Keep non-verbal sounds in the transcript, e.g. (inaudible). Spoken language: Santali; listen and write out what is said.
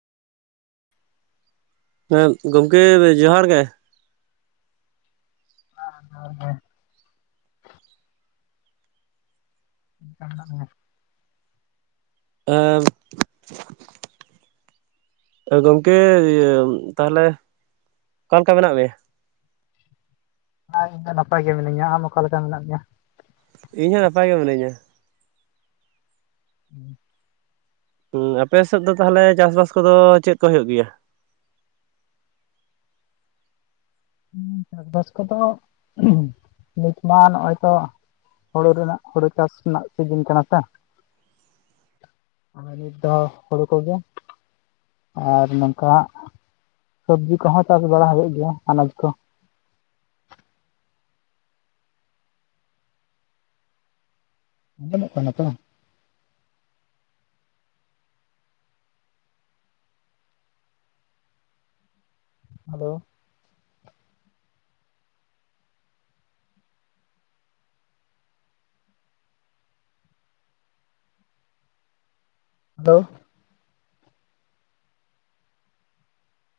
ᱦᱮᱸ ᱜᱚᱝᱠᱮ ᱡᱚᱦᱟᱨ ᱜᱮ ᱾ (unintelligible) ᱡᱚᱦᱟᱨ ᱜᱮ ᱾ ᱪᱮᱫ ᱞᱮᱠᱟ ᱢᱮᱱᱟᱜ ᱢᱮᱭᱟ᱾ (unintelligible) ᱜᱚᱝᱠᱮ ᱛᱟᱦᱚᱞᱮ ᱚᱠᱟ ᱞᱮᱠᱟ ᱢᱮᱱᱟᱜ ᱢᱮᱭᱟ? ᱦᱮᱸ ᱤᱧ ᱫᱚ ᱱᱟᱯᱟᱭ ᱜᱮ ᱢᱤᱱᱟᱹᱧᱟ, ᱟᱢ ᱚᱠᱟ ᱞᱮᱠᱟ ᱢᱮᱱᱟᱜ ᱢᱮᱭᱟ? ᱤᱧ ᱦᱚᱸ ᱱᱟᱯᱟᱭ ᱜᱮ ᱢᱤᱱᱟᱹᱧᱟ ᱾ ᱦᱮᱸ ᱦᱩᱸ ᱟᱯᱮ ᱥᱮᱫ ᱫᱚ ᱛᱟᱦᱚᱞᱮ ᱪᱟᱥ ᱵᱟᱥ ᱠᱚᱫᱚ ᱪᱮᱫ ᱠᱚ ᱦᱳᱭᱳᱜ ᱜᱮᱭᱟ? ᱦ ᱪᱟᱥᱵᱟᱥ ᱠᱚᱫᱚ ᱱᱤᱛ ᱢᱟ ᱱᱚᱜᱼᱚᱭ ᱛᱚ ᱦᱳᱲᱳ ᱨᱮᱱᱟᱜ ᱦᱳᱲᱳ ᱪᱟᱥ ᱨᱮᱱᱟᱜ ᱥᱤᱡᱤᱱ ᱠᱟᱱᱟ ᱥᱮ (inaudible) ᱱᱤᱛ ᱫᱚ ᱦᱩᱲᱩ ᱠᱚᱜᱮ ᱟᱨ ᱱᱚᱝᱠᱟ ᱦᱟᱜ ᱥᱚᱵᱡᱤ ᱠᱚᱦᱚᱸ ᱪᱟᱥ ᱵᱟᱲᱟ ᱦᱩᱭᱩᱜ ᱜᱮᱭᱟ ᱦᱟᱱᱟ (inaudible) ᱟᱸᱡᱚᱢᱚᱜ ᱠᱟᱱᱟ ᱛᱚ? Hello hello